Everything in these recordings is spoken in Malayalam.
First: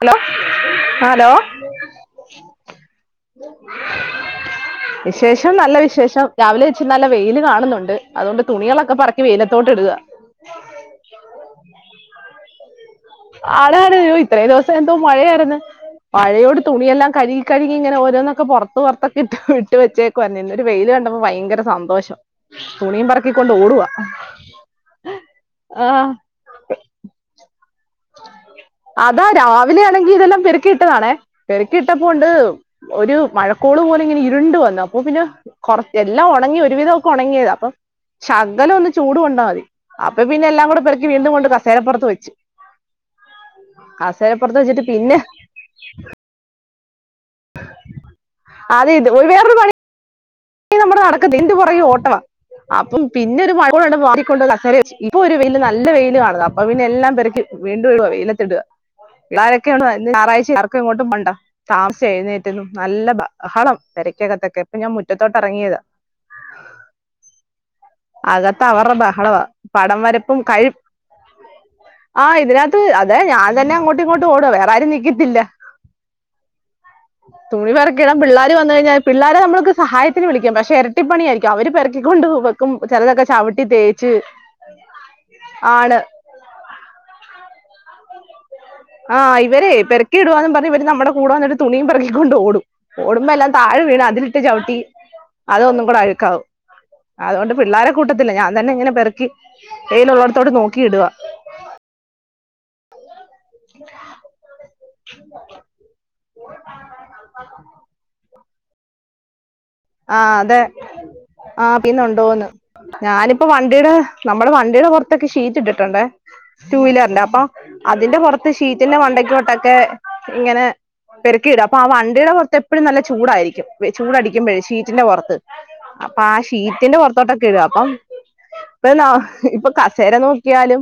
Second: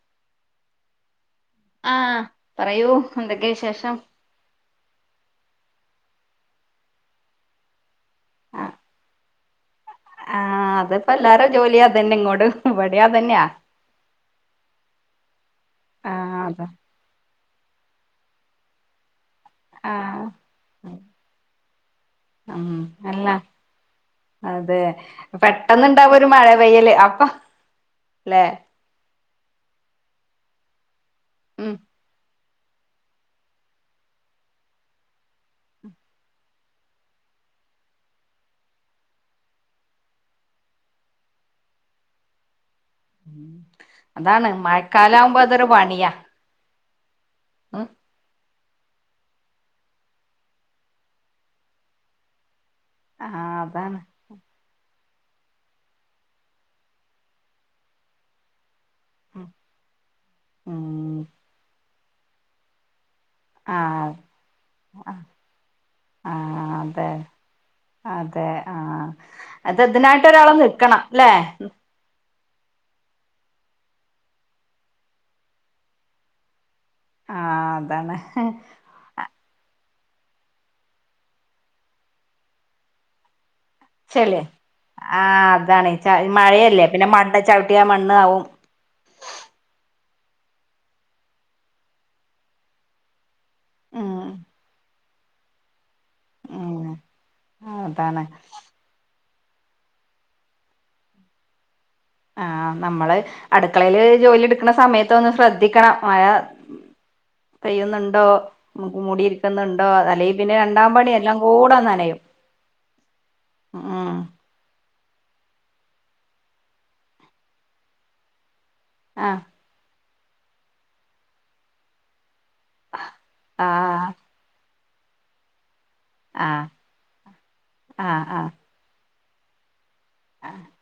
ഹലോ ഹലോ ആഹ് പറയൂ എന്തെക്കെ വിശേഷം വിശേഷം നല്ല വിശേഷം രാവിലെ വെച്ച് നല്ല വെെല് കാണുന്നുണ്ട് അതുകൊണ്ട് തുണികളൊക്കെ പറക്കി വെെലത്തോട്ട് ഇടുകാ ആഹ് അത്പ്പാെ എല്ലാരേം ജോലിയും അതെന്നെ ഇങ്ങോട് ഇവടീം അതെ ആടേട് അയ്യോ ഇത്രയും ദിവസം എന്തോ മഴയേര്ന്ന് ആഹ് മഴയോട് അത തുണിയെല്ലാം കഴ്കി കഴ്കി ഇങ്ങനെ ഓരോന്നൊക്കെ പാെർത്ത് പാെർത്തൊക്കെ ഇട്ട് വിട്ട് ആഹ് വെച്ചേക്കുവായ്ര്ന്ന് ഇന്നൊരു വെെല് കണ്ടപ്പാെ ഭയങ്കര സന്തോഷം ഉം തുണിയും അല്ല പറക്കിക്കൊണ്ട് ഓടുവാ അതെ പെട്ടെന്ന് ഇണ്ടാവും ഒരു മഴ പെയ്യല് അപ്പ ലേ അതാ രാവിലെയാണെങ്കി ഇതെല്ലാം പെർക്കി ഇട്ടതാണേ ഉം പെർക്കി ഇട്ടപ്പൊ ഉണ്ട് ഒരു മഴക്കോള് പോലെ ഇങ്ങനെ ഇരുണ്ട് വന്ന് അപ്പൊ പിന്നെ കാെറച് എല്ലാം ഒണങ്ങി ഒരുവിധം ഒക്കെ ഒണങ്ങിയതാ അപ്പൊ ശകലം ഒന്ന് ചൂട് കൊണ്ടാ മതി അപ്പൊ പിന്നെ എല്ലാം കൂടെ പെറ്ക്കി വീണ്ടും കൊണ്ട് കസേരപ്പാെറത്ത് വെച്ച് അതാണ് കസേരപ്പുറത്ത് വെച്ചിട്ട് പിന്നെ മഴക്കാലാവുമ്പൊ അതൊരു പണിയാ ഉം അതെ ഇത് ഒരു വേറൊരു പണി ഇത് നമ്മക്ക് നടക്കത്തില്ല ഇതിന്റ പാെറകെ ഓട്ടവാ അപ്പം പിന്നെ ആഹ് ഒരു മഴക്കോള് അതാണ് കണ്ടപ്പൊ വാരി കൊണ്ടുവന്ന് കസേരെ വെച്ച് ഇപ്പൊ ഒരു വെെല്ന് നല്ല വെെല് കാൺണത് അപ്പൊ പിന്നെ എല്ലാം പെർക്കി വീണ്ടും ഇടുവാ വെെലത്തിടാ പിള്ളാരൊക്കെയുണ്ട് ഇന്ന് ഞായറാഴ്ചയെല്ലേ ആർക്കും എങ്ങോട്ടും ഉം പോണ്ട താമസിച്ചാ എഴുന്നേറ്റതും നല്ല ബ ബഹളം ആഹ് പെരക്ക്കത്തൊക്കെ ഇപ്പൊ ഞാൻ മുറ്റത്തോട്ട് എറങ്ങിയതാ ആഹ് അതെ അതെ അകത്തവർറെ ആഹ് ബഹളവാ അത് പടം ഇതിനായിട്ട് വരപ്പും ഒരാള് കഴിപ് നിക്കണം ല്ലേ ആഹ് ഇതിനകത്ത് അതെ ഞാൻ തന്നെ അങ്ങോട്ടും ഇങ്ങോട്ടും ഓടുവാ വേറെ ആരും നിഗ്ഗത്തില്ല ആഹ് തുണി അതാണ് പെറക്കിടാൻ പിള്ളേര് വന്ന് കഴിഞ്ഞാ പിള്ളേരെ നമ്മൾക്ക് സഹായത്തിന് വിളിക്കാം പക്ഷെ എരട്ടിപ്പണിയായിരിക്കും അവര് പെറക്കിക്കൊണ്ട് വെക്കും ചെലതെക്കെ ചവ്ട്ടി തേ ച്ചെല്ലേ ആഹ് അതാണ് ച മഴയല്ലേ പിന്നെ മണ്ണ് ചവിട്ടിയാ മണ്ണ് ആവും ആഹ് ഇവരെ പെറ്ക്കി ഇടുവാന്നും പർണ് ഇവര് നമ്മടെ കൂടെ വന്ന്ട്ട് തുണിയും പെറക്കിക്കൊണ്ട് ഓടും ഓടുമ്പാെ എല്ലാം താഴെ വീണ് ഉം അതിലിട്ട് ചവിട്ടി അതൊന്നും കൂടെ അഴ് ക്കാവും ഉം അതാേണ്ട് പിള്ളാരെ അതാണ് കൂട്ടത്തില്ല ഞാൻ തന്നെ ഇങ്ങനെ പെറ്ക്കി വെെലുള്ളോട്ത്തോട് നോക്കി ഇടുവാ ആഹ് നമ്മള് അട്ക്കളേല് ജോലി ഇട്ക്ക്ണ സമയത്ത് ഒന്ന് ശ്രദ്ധിക്കണം മഴ പെയ്യ്ന്ന്ണ്ടോ മുമൂടി ഇരിക്ക്ന്ന് ആഹ് ആ അല്ലെങ്കിൽ പിന്നെ അതെ രണ്ടാം പണി എല്ലാം ആ കൂട നനയും. പിന്നുണ്ടോന്ന് ഞാനിപ്പോ വണ്ടീടെ ഉം നമ്മുടെ വണ്ടിടെ പോർത് തൊക്കെ ഷീറ്റ് ഇട്ടിട്ടുണ്ട് ടു വീലറിന്റെ അപ്പൊ അതിന്റെ പുറത്ത് ഷീറ്റിന്റെ മണ്ടയ്ക്ക് ആഹ് വട്ട ഒക്കെ ഇങ്ങനെ പെറുക്കിയിടും അപ്പൊ ആഹ് വണ്ടിയുടെ പുറത്ത് എപ്പോഴും നല്ല ചൂടായിരിക്കും. ആഹ് ചൂടടി ക്കുമ്പ ഷീറ്റിന്റെ പുറത്ത്. അപ്പൊ ആ ആഹ് ഷീറ്റിന്റെ പുറത്തോട്ടൊക്കെ ഇടുക, അപ്പൊ ആഹ് ആഹ് ല, ഇപ്പൊ കസേര നോക്കിയാലും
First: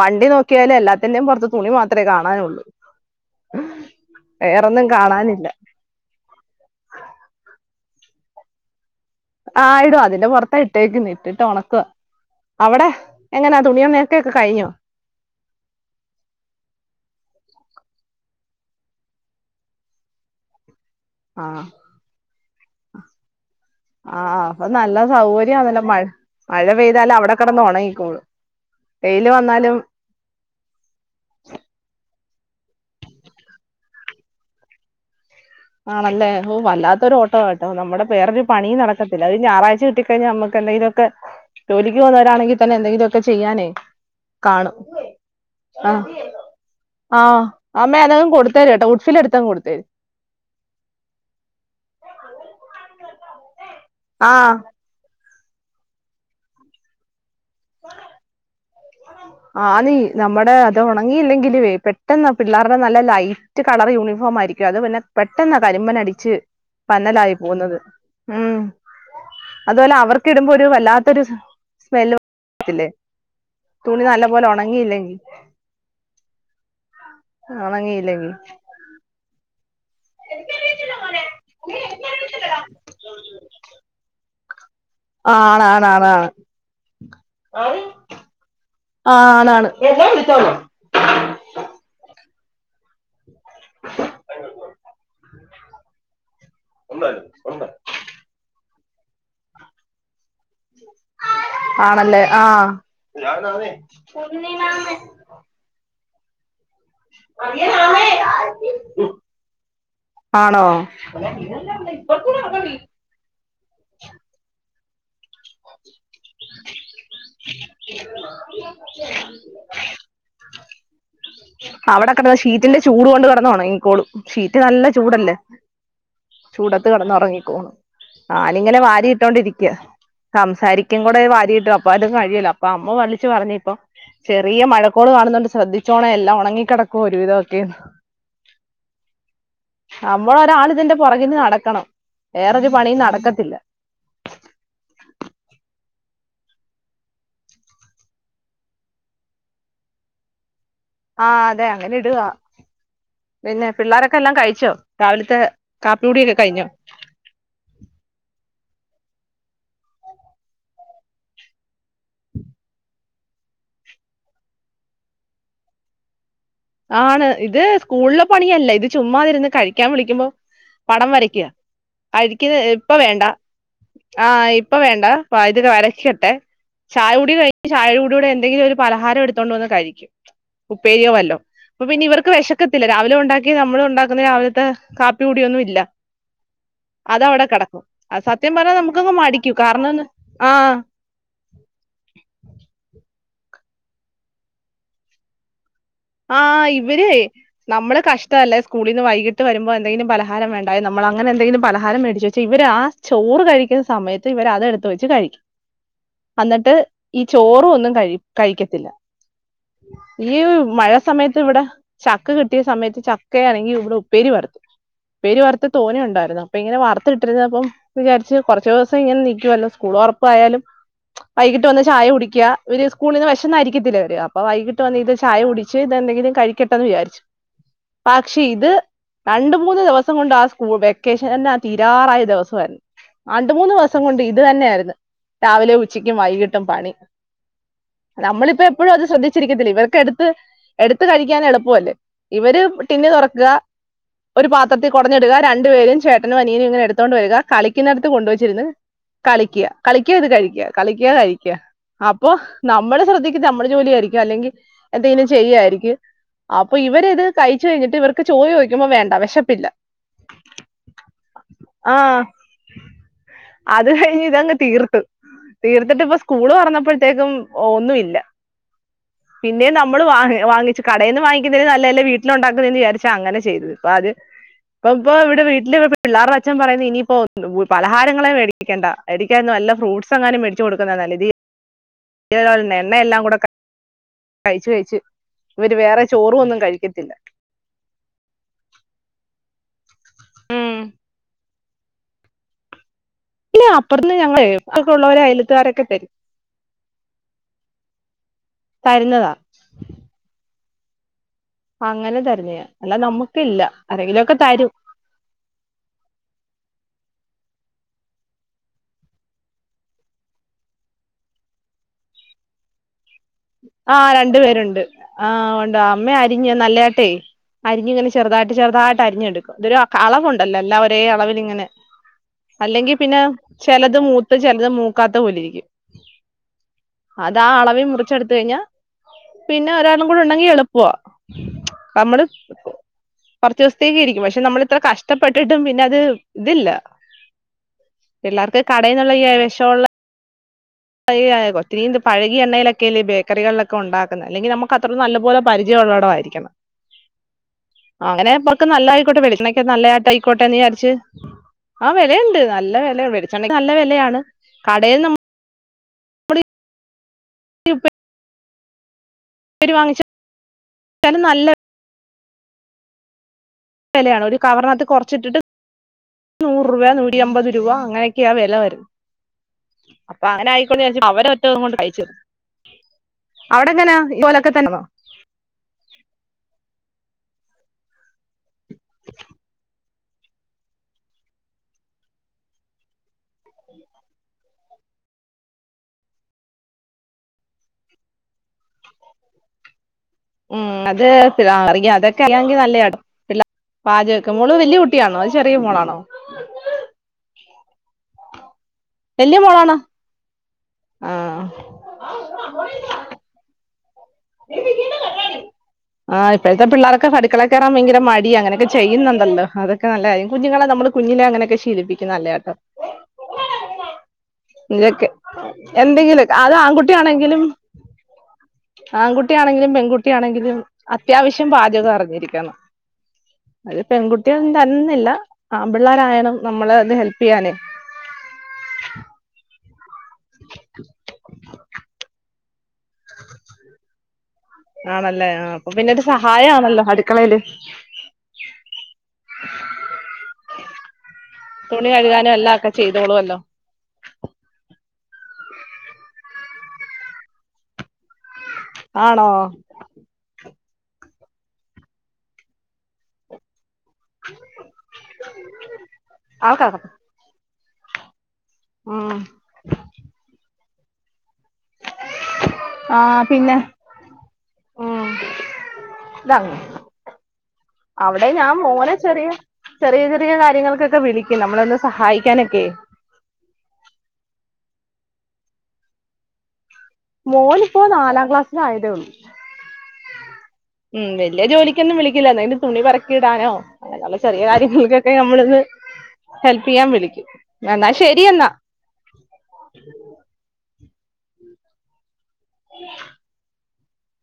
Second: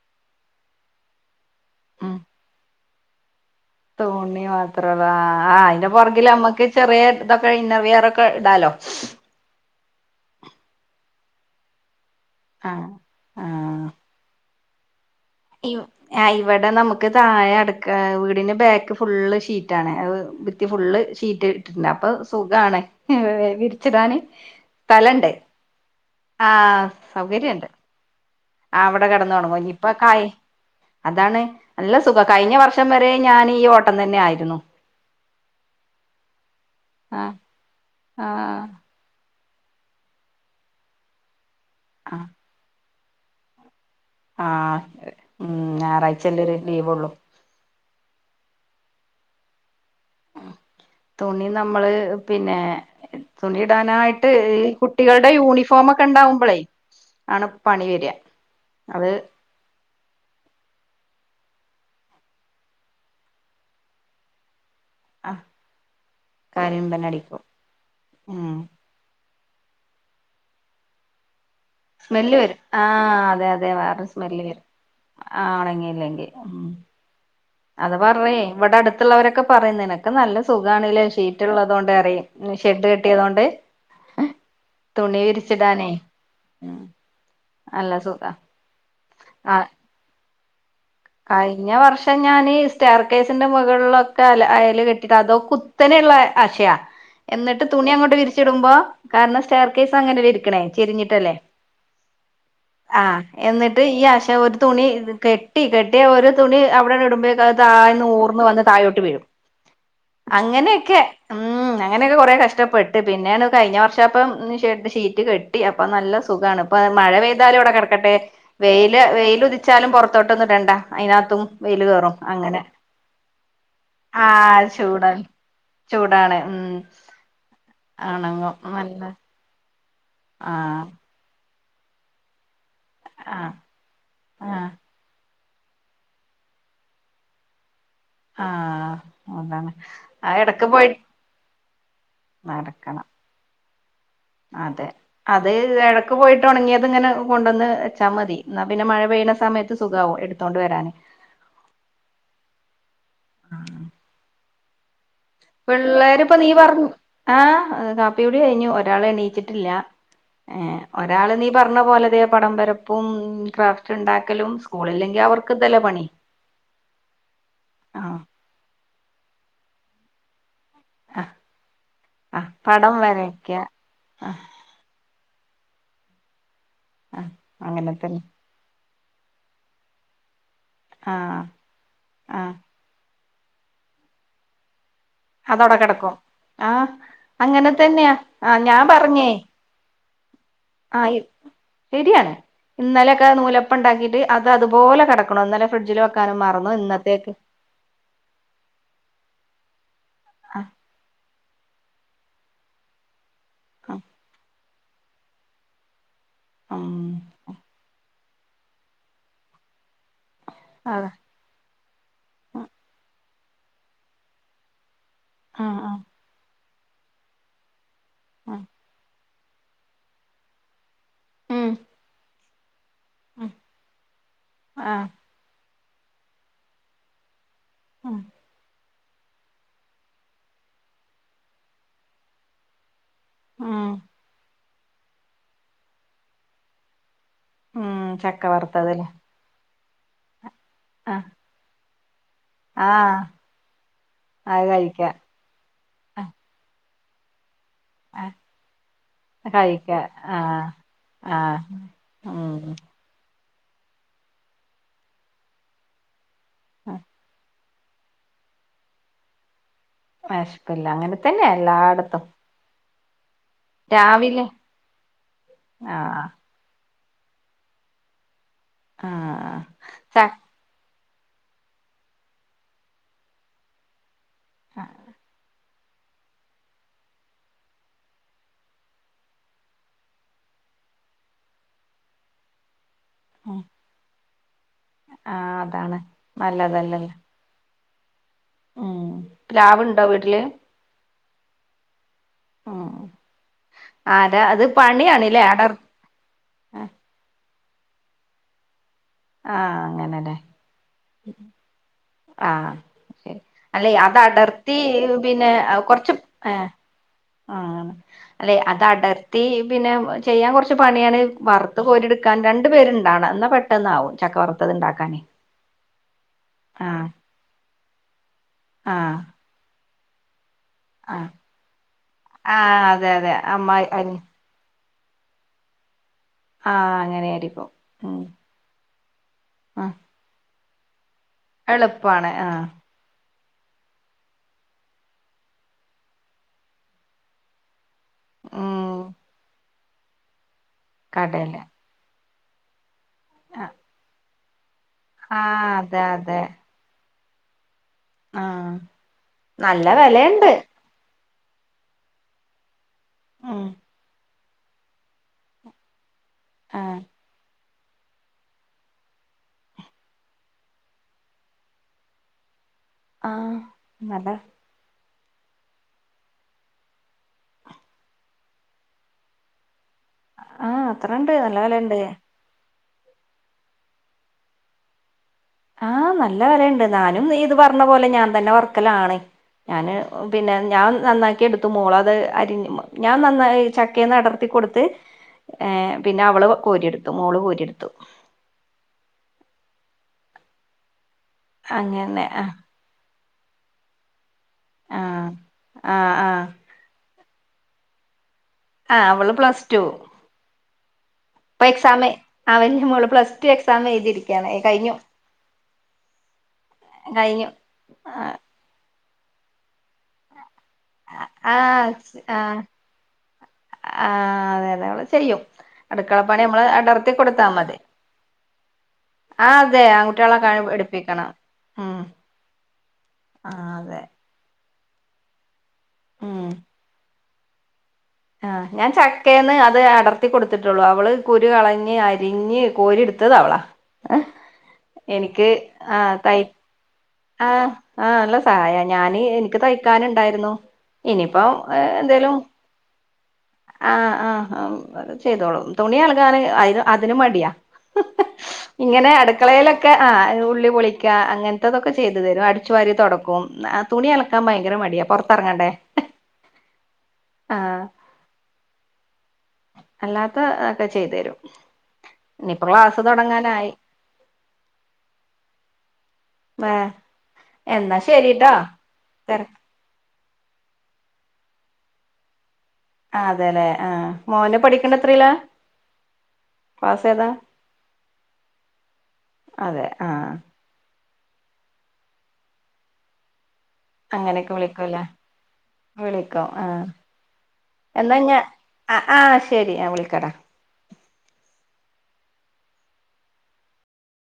വണ്ടി നോക്കി ക്കിയാലും എല്ലാത്തിന്റെയും പുറത്ത് തുണി മാത്രേ ഉം കാണാനുള്ളൂ. തുണി വേറൊന്നും മാത്രല്ലേ? കാണാനില്ല ആഹ് അയ് പുറകിൽ നമ്മക്ക് ചെറിയ ഇതൊക്കെ ഇന്നർ വിയറൊക്കെ ഇടാലോ? ആഹ് യിടാം അതിന്റെ പുറത് ഇട്ടേക്കുന്നെ ഇട്ടിട്ട് ഉണക്കുക. ആഹ് അവിടെ എങ്ങനാ തുണിയുനക്കൽ ഒക്കെ കഴിഞ്ഞോ? ഇം ആഹ് ഇവിടെ നമുക്ക് താഴെ അടക്ക വീടിന്റെ ബാക്ക് ഫുള്ള് ഷീറ്റ് ആണ്. ബി ത്തി ഫുള്ള്. ശീറ്റ് ആഹ് ഇട്ടിട്ടുണ്ട്, അപ്പൊ സുഖാണ് വിരിച്ചിടാന് ആഹ് അപ്പൊ നല്ല സ്ഥലണ്ട്. സൗകര്യാണല്ലോ മഴ മഴ ആഹ് പെയ്താല് അവിടെ കിടന്ന് സൗകര്യണ്ട്. ഉണങ്ങിക്കോളും അവിടെ വെയില് കെടന് ഉണങ്ങും. വന്നാലും നിപ്പ ക്കായി, അതാണ്. നല്ല സുഖം കഴിഞ്ഞ വർഷം വരെ ഞാൻ ഈ ഓട്ടം തന്നെ ആയിരുന്നു. ആണല്ലേ? ഓ വല്ലാത്തൊരു ആഹ് ഓട്ടാ കേട്ടോ, നമ്മുടെ വേറൊരു ആഹ് പണി നടക്ക ത്തില്ല. അത് ഞായറാഴ് കിട്ടി കഴിഞ്ഞാ നമുക്ക് എന്തങ്കിലു മൊക്കെ ജോലിക്ക് പോകുന്ന ആഹ് വരാണെങ്കി തന്നെ എന്തെങ്കിലു ഒക്കെ ചെയ്യാനേ കാണും. ആഹ് ഉം ആഹ് ഞായറാഴ്ചല്ലേ ഒരു ലീവൊള്ളു ആഹ് അമ്മേ അതങ് കൊടുത്തേര് കേട്ടോ? ഉഡ്ഫിൽ എടുത്തങ് കൊടുത്തേര്. തുണി നമ്മള് പിന്നെ, തുണി ഇടാനായിട്ട് ആഹ് ഈ കുട്ടി കുട്ടികളുടെ യൂണിഫോമൊക്കെ ഉണ്ടാവുമ്പോൾ ആണ് പണി വര. അത് ആഹ്, നീ നമ്മുടെ അത് ഉണങ്ങിയില്ലെങ്കിലേ പെട്ടെന്ന് പിള്ളേരുടെ നല്ല ലൈറ്റ്- ലൈറ്റ് കളർ യൂണിഫോം ആയിരിക്കും അത് പിന്നെ ആ പെട്ടെന്ന കരിമ്പൻ അടിച്ച് കരിമ്പന പന്നലായി അടിക്കും പോകുന്നത്. ഉം അതുപോലെ അവർക് ഇടുമ്പോ, ഒരു വല്ലാത്തൊരു സ്മെല്ല് വരും. ആഹ് അതെ, അതെ തുണി നല്ല പോലെ ഉണങ്ങിയില്ലെങ്കിൽ. ആഹ്, ഉണങ്ങി ലെങ്കി. ഉം, അത് ഉണങ്ങിയില്ലെങ്കി പറയും ഇവിടെ അടുത്തുള്ളവരൊക്കെ പറയും നിനക്ക നിനക്ക് നല്ല സുഖണ ല്ലേ? ഷീറ്റ് ഉള്ളത കൊണ്ട് പറയും ഷെഡ് കെട്ടിയതൊണ്ട്. ആണ്, ആണ് ണാ ണ ണ്. ആഹ്, നല്ല സുഖാ ആ ആണാണ്. എന്നെ വിളിച്ചോ ന്ന്. കഴിഞ്ഞ വർഷം ഞാന് സ്റ്റർക്കേസിന്റെ മുകളിലൊക്കെ ല്ല അയല് കെട്ടിട്ട്, അതോ കുത്തനെയുള്ള ആശയാ- എന്നിട്ട് തുണി അങ്ങോട്ട് വിരിച്ചിടുമ്പോ? കാരണം സ്റ്റെയർ കേസ് അങ്ങനെയല്ലേ ഇരിക്കണേ, ചെരിഞ്ഞിട്ടല്ലേ? ആണല്ലേ ആ ആഹ്, എന്നിട്ട് ഈ ആശ ഒരു തുണി കെട്ടി കെട്ടി കെട്ടി ഒരു തുണി അവിടെ ഇടുമ്പോയേക്ക്‌, താഴ്ന്ന് ഊർന്ന് വന്ന് താഴോട്ട് വീഴും. ആണോ അങ്ങനെയൊക്കെ, ഉം അങ്ങനെയൊക്കെ കൊറെ കഷ്ടപ്പെട്ടു. ട്ട്, പിന്നാണ് കഴിഞ്ഞ വർഷം അപ്പം ഷെഡ് ഷീ ഷീറ്റ് കെട്ടി. അപ്പൊ നല്ല സുഖമാണ്. ഇപ്പൊ മഴ പെയ്താലും അവിടെ കിടക്കട്ടെ, വെയിൽ വെയിലുതിച്ചാലും പുറത്ത്. തൊട്ടന്ന് ഇടെണ്ടാ. അവിടെ കിടന്ന ഷീറ്റിന്റെ ചൂട് കൊണ്ട് കിടന്നുണങ്ങികോളും. ഷീറ്റ് ആഹ് നല്ല ചൂടാണ് ചൂടല്ലേ? ചൂടാണ് ഉം ചൂടത്ത് കിടന്നുറങ്ങിക്കോളും. ഞാനി ഉണങ്ങും ങ്ങനെ നല്ല വാരി ഇട്ടോണ്ടിരിക്ക. ആഹ് സംസാരിക്കൻ കൂടെ വാരി ഇടും. അപ്പൊ അതും കഴിയല്ലോ? അപ്പൊ അമ്മ വലിച്ചു ആഹ് പറഞ്ഞ ഇപ്പൊ ചെറിയ ആഹ് മഴക്കോള് കാണുന്നുണ്ട് ശ്രദ്ധിച്ചോണേ എല്ലാം ഉണങ്ങിക്കിടക്കുവ ഒരു വിദോക്കെ ആഹ് അതാണ് ആ നമ്മള ഇടക്ക് ഒരാൾ പോയി ഇതിന്റെ പുറകിന്ന് നടക്കണം വേറൊരു നടക്കണം പണിയും നടക്കത്തില്ല അതെ അത് ഇടക്ക് പോയിട്ട് ഓണങ്ങിയത് ഇങ്ങനെ കൊണ്ടുവന്ന് വെച്ചാൽ മതി എന്നാ പിന്നെ മഴ പെയ്യണ സമയത്ത് സുഖവും എടു എടുത്തോണ്ടുവരാന് ആഹ അതെ അങ്ങനെ ഇടുക പിന്നെ പിള്ളോരൊക്കെ എല്ലാം കഴിച്ചോ രാവിലത്തെ കാപ്പി കൂടിയൊക്കെ കഴിഞ്ഞോ ആഹ കാപ്പി കൂടി കഴിഞ്ഞു ഒരാളെ എണീയിച്ചിട്ടില്ല ഏഹ ഒരാൾ നീ പറഞ്ഞ പോലെതെ പടം വരപ്പും ക്രാഫ്റ്റ് ഇണ്ടാക്കലും സ്കൂളില്ലെങ്കിൽ അവർക്ക് ഇതല്ലേ പണി ആണ് ഇത് ആഹ് സ്കൂളിലെ പണിയല്ല ഇത് ചുമ്മായിരുന്ന് കഴിക്കാൻ വിളിക്കുമ്പോ പടം ആഹ് വരയ്ക്ക കഴക്ക് ആഹ് ഇപ്പൊ പടം വേണ്ട വരക്ക ആഹ് ആഈ ഇപ്പൊ വേണ്ട വ വരക്കിക്കട്ടെ ചായ ആഹ് കുടി കഴിഞ് അങ്ങനെ തന്നെ ചായകുടിയടെ എന്തെങ്കിലും ഒരു പലഹാരം എടുത്തൊണ്ട് വന്ന് കഴിക്കും ഉപ്പേരിയോ വല്ലോ ആഹ് അപ്പോ പിന്നെ ഇവർക്ക് വേഷ ആഹ് ക്കത്തില്ല രാവിലെ ഉണ്ടാക്കി നമ്മ ഉണ്ടാക്കുന്ന രാവിലത്തെ കാപ്പ അതോട കേടക്കും ആഹ് അതവിടെ കിടക്കും അങ്ങനെതന്നെയാ അത് സത്യം ആഹ് പറഞ്ഞാൽ ഞാൻ നമുക്കങ്ങ് പറഞ്ഞേ മടിക്കും കാരണംന്ന് ആഹ് ആഈ ശരിയാണ് ഇന്നലെക്കെ നൂലപ്പണ്ടാക്കീട്ട് അത് അതുപോലെ കടക്ക്‌ണു ഇന്നലെ ഫ്രിഡ്ജി ആഹ് ഇവരെയ്. നമ്മള് കഷ്ടല്ല സ്കൂളിൽന്ന് വൈകിട്ട് വരുമ്പോ എന്തെങ്കിലും പലഹാരം വേണ്ടായോ നമ്മൾ അങ്ങനെന്തെങ്കിലും പലഹാരം മേടിച്ചെച്ച ഇവരാ ചോറ് കഴിക്കുന്ന സമയത്ത് ഇവര് അതെടുത്തെച്ചു കഴിക്കും. അന്നിട്ട് ഈ ചോറൊന്നും കഴിക്കത്തില്ല ഈയ്. ആ അതെ സമയത്ത് ഇവിടെ ചക്ക കിട്ടിയ ഉം സമയത്ത് ചക്കയാണെങ്കി ഇവിടെ ഉപ്പേരി വർത്തു. ഉപ്പേരിവർത്തെ തോനെ ഉണ്ടായിരുന്നു അപ്പൊ ഇങ്ങനെ വാർത്ത് ഇട്ടിരുന്നപ്പോ. വിചാരിച്ച് കുറച്ച് ഉം ദിവസം ഇങ്ങനെ നീക്കുവല്ലോ സ്കൂൾ ഉറപ്പയാലും വൈകിട്ട് ഉം ഉം വന്ന് ചായ കുടിക്ക. ഇവർ സ്കൂളിന്ന് ഉം വിശന്നായിരിക്കത്തില്ലെ വര അപ്പൊ വൈകിട്ട് വന്ന് ആഹ് ഇത് ചായ കുടിച്ച് ഇതെന്തെങ്കിലും കഴിക്കട്ടന്ന് വിചാരിച്ചു. ഉം പക്ഷെ ഇത് രണ്ട് മൂന്ന് ദിവസം കൊണ്ട് ആ സ്കൂൾ വെക്കേഷൻ തന്നെ ആ തീരാറായ ദിവശയിരുന്ന്. രണ്ട് മൂന്ന് ഉം ദിവസം കൊണ്ട് ഇത് തന്നെയായിരുന്ന് രാവിലെ ഉച്ചക്കും വൈകിട്ടും പണി. ഉം ചക്ക നമ്മളിപ്പെപ്പോഴും അത് വറുത്തതല്ലേ ശ്രദ്ധിച്ചിരിക്കത്തില്ല ഇവർക്ക് എടുത്ത് എടുത്ത് ആഹ് കഴിക്കാൻ എളുപ്പല്ലേ. ഇവര് ടിന്ന് ആഹ് തുറക്ക ഒരു അത് പാത്രത്തിൽ കഴിക്കാ കുടഞ്ഞിടുക രണ്ടു പേരും ചേട് ട്ടനും അനിയനയും ഇങ്ങനെ എടുത്തോണ്ട് വരിക കളിക്കുന്നടുത്ത് കൊണ്ടുവച്ചിരുന്ന്. കളിക്ക കഴിക്കാ കളിക്ക ഇത് കഴിക്ക ആഹ് കളിക്ക കഴിക്ക ആഹ് അപ്പൊ ഉം നമ്മള് ശ്രദ്ധി ക്കുന്നത് നമ്മടെ ജോലിയായിരിക്കും അല്ലെങ്കിൽ എന്തെങ്കിലും ചെയ്യായിരിക്കും അപ്പൊ ഇവര്ത് കഴ വച്ച് കഴിഞ്ഞട്ട് ഇവർക്ക് ചോർ ചോയിക്കുമ്പോ വേണ്ട വിശപ്പില്ല. വേശ്പ്പില്ല അങ്ങനെ തന്നെ ആ എല്ലാട്ത്തും. അത് കഴിഞ്ഞ് ഇതങ്ങ് തീർത്ത് തീർത്തിട്ട് ഇപ്പ ആഹ് സ്കൂള് തുറന്നപ്പോ ത്തേക്കും ഒന്നുവില്ല ആഹ് പിന്നെ നമ്മൾ ച വാങ്ങ വാങ്ങിച്ച് കടയിൽന്ന് വാങ്ങിക്കുന്നേലും നല്ലല്ലേ വീട്ടില് ഉണ്ടാക്കുന്നേന്ന് വിചാരിച്ച് അങ്ങനെ ചെയ്തത് ഇപ്പത്. ഇപ്പ ഇപ്പ ഇവിടെ വിട്ടിൽ [unintelligible] പിള്ളേരുടെ അച്ഛം പറയുന്നത് ഇനിപ്പോ പലഹാരങ്ങളെ മേടിക്കണ്ട മേടിക്കായി നല്ല ഫ്രൂട്ട്സ് എങ്ങാനും മേടിച്ച് കൊടുക്കുന്നതാനല്ലത് ഇത് ഈ [unintelligible] എന്ന എല്ലാകൂടെ കഴിച്ച് കഴച്ച് ആഹ് ഇവര് അതാണ് വേറെ ചോറും ഒന്നും കഴിക്കത്തില്ല. നല്ലതല്ലല്ലോ ഉം പ്ലാവ് ഇണ്ടോ വീട്ടില്? ഉം. ഉം ഇല്ല അപ്പുറന്ന് ആരാ ഞങ്ങളെ അത് ഒക്കെ ഉള്ളവരെ പണിയാണ്ലേ അടർ അയലത്തുകാരൊക്കെ തരും തരുന്നതാ. ആഹ് അങ്ങനെലേ. അങ്ങനെ തരുന്നയാ ആഹ് അല്ല ശരി നമ്മുക്കില്ല അല്ലെ അത് ആരെങ്കിലുമൊക്കെ തരും അടർത്തീ പിന്നെ കുറച്ചും ഏഹ് ആഹ്. അല്ലെ അത് അടർത്തി പിന്നെ ചെയ്യാൻ കുറച്ച് പണിയാണ് വറുത്ത് കോരിടുക്കാൻ രണ്ടു പേരുണ്ടാവണം എന്ന ആ പെട്ടെന്നാവും. ചക്ക രണ്ടു വറുത്തത് പേരുണ്ട് ഉണ്ടാക്കാന് ആഹ് ഒണ്ട് ആ അമ്മേ അരിഞ്ഞ് ആഹ് നല്ലതട്ടേ അരിഞ്ഞ ഇങ്ങനെ ചെറുതായിട്ട് ചെറുതട്ട് ആഹ് അരിഞ്ഞെടുക്കും അതൊരു അളവുണ്ടല്ലോ എല്ലാവ ഇതേ ആഹ് അളവിലിങ്ങനെ ആഹ് അല്ലെങ്കി അതെ പിന്നെ അതെ അമ്മായി ചെലത് അനി മൂത്ത് ചെലത് മൂക്കാത്ത പോലെ ഇരിക്കും. ആഹ് അതാ അങ്ങനെയായിരിക്കും അളവി ഉം മുറിച്ചെടു പിന്ന പിന്നെ ആഹ് ഒരാളും കൂടെ ഉണ്ടെങ്കി എളുപ്പ നമ്മള് എളുപ്പാണ് ആഹ് കൊറച്ച് ദിവസത്തേക്ക് ഇരിക്കും പക്ഷെ നമ്മൾ ഇത്ര കഷ്ടപ്പെട്ടിട്ടും പിന്നെ അത് ഇതില്ല. പിള്ളാർക്ക് ഉം കടയിന്നുള്ള ഈ വെ ഷവൊള്ളെ [unintelligible] കടേല് ഒത്തിരിത് പഴകിയ എണ്ണയിലൊക്കെ അല്ലേ ആഹ് ബേക്കറികളൊക്കെ ഒണ്ടാക്കുന്നെ അല്ലെങ്കിൽ നമ്മ അത്ര നല്ല പോലെ അതെ അതെ പരിചയള്ളടാവായിരിക്കണം. അങ്ങനെപ്പൊക്കെ ആഹ് നല്ലായിക്കോട്ടെ വെളിച്ചെണ്ണയൊക്കെ നല്ല ആട്ട ആയിക്കോട്ടെന്ന് വിചാരിച്ച് ആഹ് വെലയുണ്ട് നല്ല വിലയണ്ട് വെടിച്ചെണക്ക് ഉം നല്ല വെലയാണ് കടയിന്ന് നമ്മ ആഹ് യുപെ ഇവര് വാങ്ങിച്ച് [unintelligible] നല്ല ആഹ് വെലയാണ് നല്ല ഒരു കവറിനാത്ത് കൊറച്ചിട്ടിട്ട് നൂറ് രൂപ നൂറ്റി അമ്പത് രൂപ അങ്ങനെക്കെയാ വെല വര്ന്നത് അപ്പൊ അങ്ങനെ ആയിക്കോണ്ട് ആഹ് രിച്ച് അവര അത്രണ്ട് ഒറ്റ നല്ല കൊണ്ട് വെലണ്ട് കഴിച്ച്- അവടെ ങ്ങനാ ഇത് പോലൊക്കെ തന്നാന്നോ? ആഹ് നല്ല വെലയ്ണ്ട് ഞാനും നീ ഇത് പർഞ്ഞ പോലെ ഞാതന്നെ വർക്കലാണ്. ഞാന് പിന്നെ ഞാൻ നന്നാക്കി എട്ത്തു മോളത് അരിഞ്ഞു മ ഞാ നന്നായ് ചക്കേന്ന് അടർത്തി കൊട്ത്ത്- ഏഹ് പിന്നെ അവള് കോരി എട്ത്തു മോള് കോരി എട്ത്തു. ഉം അത് [unintelligible] അതൊക്കെ അങ്ങനെ അല്ലെങ്കി നല്ല [unintelligible] പാചോക്കെ മോള് വെല്ല്യേ കുട്ടിയാണോ ആഹ് ചെറ്യേ മോളാണോ? ആഹ് ആഹ്. ആഹ് അവള് വെല്ല്യേ പ്ലസ് മോളാണ് ആഹ്. എക്സാം അവന് മോള് പ്ലസ് റ്റു എക്സാം എഴ്തിരിക്കാണ് കഴിഞ്ഞു. ആഹ് ഇപ്പഴത്തെ പിള്ളാർക്ക് അട്ക്കള കഴിഞ്ഞു കേറാൻ ഭയങ്കര മടിയാ അങ്ങനൊക്കെ ചെയ്യുന്നുണ്ടല്ലോ അതൊക്കെ നല്ല കാര്യം. കുഞ്ഞുങ്ങളെ നമ്മൾ കുഞ്ഞിലെ അങ്ങനെക്കെ ആഹ് ശീലിപ്പിക്കുന്നെ നല്ലെട്ടോ. ആഹ് [inaudible] ആഹ് അതെ അതെ അവള് ചെയ്യും. അട്ക്കള എന്തെങ്കിലും പണി അത് മ്മള് അടർത്തി ആൺകുട്ടിയാണെങ്കിലും കൊട്ത്താ മതി. ആഹ് ആൺകുട്ടിയാണെങ്കിലും അതെ ആങ്കുട്ട്യാളെ ക പെൺകുട്ടിയാണെങ്കിലും പണി പഠിപ്പിക്കണം അത്യാവശ്യം പാചകം ഉം. അറിഞ്ഞിരിക്കണം ആഹ് അതെ. [unintelligible] തന്നില്ല ആമ്പിള്ളാരായാലും നമ്മളെ അത് ഹെല്പ് ചെയ്യാനേ ആഹ് ഞാൻ ചക്കേന്ന് അത് അടർത്തി കൊട്ത്തിട്ടൊള്ളൂ. അവള് കുരു കളഞ്ഞ് അരിഞ്ഞ് കോരി ഇട്ത്തത് അവളാ. എനിക്ക് ആഹ് തയ് അതല്ല അടുക്കളേല്. ആ ആ നല്ല സഹായാ ഞാന് എനിക്ക് തയ്ക്കാനുണ്ടായിരുന്നു. ഇനിപ്പ തുണി കഴുകാനും എന്തേലും എല്ലാം ഒക്കെ ചെയ്തോളുവല്ലോ ആ ആ അവള് ചെയ്തോളും തുണി അലക്കാനൊക്കെ അയ്ന് അതിനുമടിയാ. ഇങ്ങനെ ആണോ അടുക്കളേലൊക്കെ ആ ഉള്ളി പൊളിക്കാ അങ്ങൻതതൊക്കെ ചെ ചെയ്തു തരും അടിച്ചു വാരി തൊടക്കും തുണിയലക്കാൻ ഭയങ്കര മടിയാ പൊറത്തെറങ്ങണ്ടേ ആൾക്കാക്ക ആ ആഹ് അല്ലാത്ത ഒക്കെ ചെയ്തുതരും. ആ പിന്നെ ആ വാങ്ങി വേ എന്നാ അവടേം ശരിട്ടോ ഞാൻ മോനെ ചെറിയെ തെര ചെറിയ ചെറിയ കാര്യങ്ങൾക്കൊക്കെ വിളിക്കും നമ്മളെയൊന്ന് സഹായിക്കാനെക്കെ. അതെലേ ആ മോന് പഠിക്കണത്രേലാ. മോനിപ്പൊ നാലാം ക്ലാസ്സിലായതെയൊള്ളു. അതെ ആഹ് ഉം വെല്ല്യ ജോലിക്കൊന്നും വിളിക്കുല്ലാന്നെ എന്ന് തുണി പറക്കിയിടാനോ അങ്ങനൊള്ള ചെറിയ അങ്ങനെയൊക്കെ വിളിക്കൂല്ലേ കാര്യങ്ങൾക്കൊക്കെ നമ്മളൊന്ന് വിളിക്കും ആഹ് ഹെൽപ്പെയ്യാൻ വിളിക്കും എന്നാ ശെരി എന്നാ ആ ആ ശെരി ഞാൻ വിളിക്കാടാ [inaudible]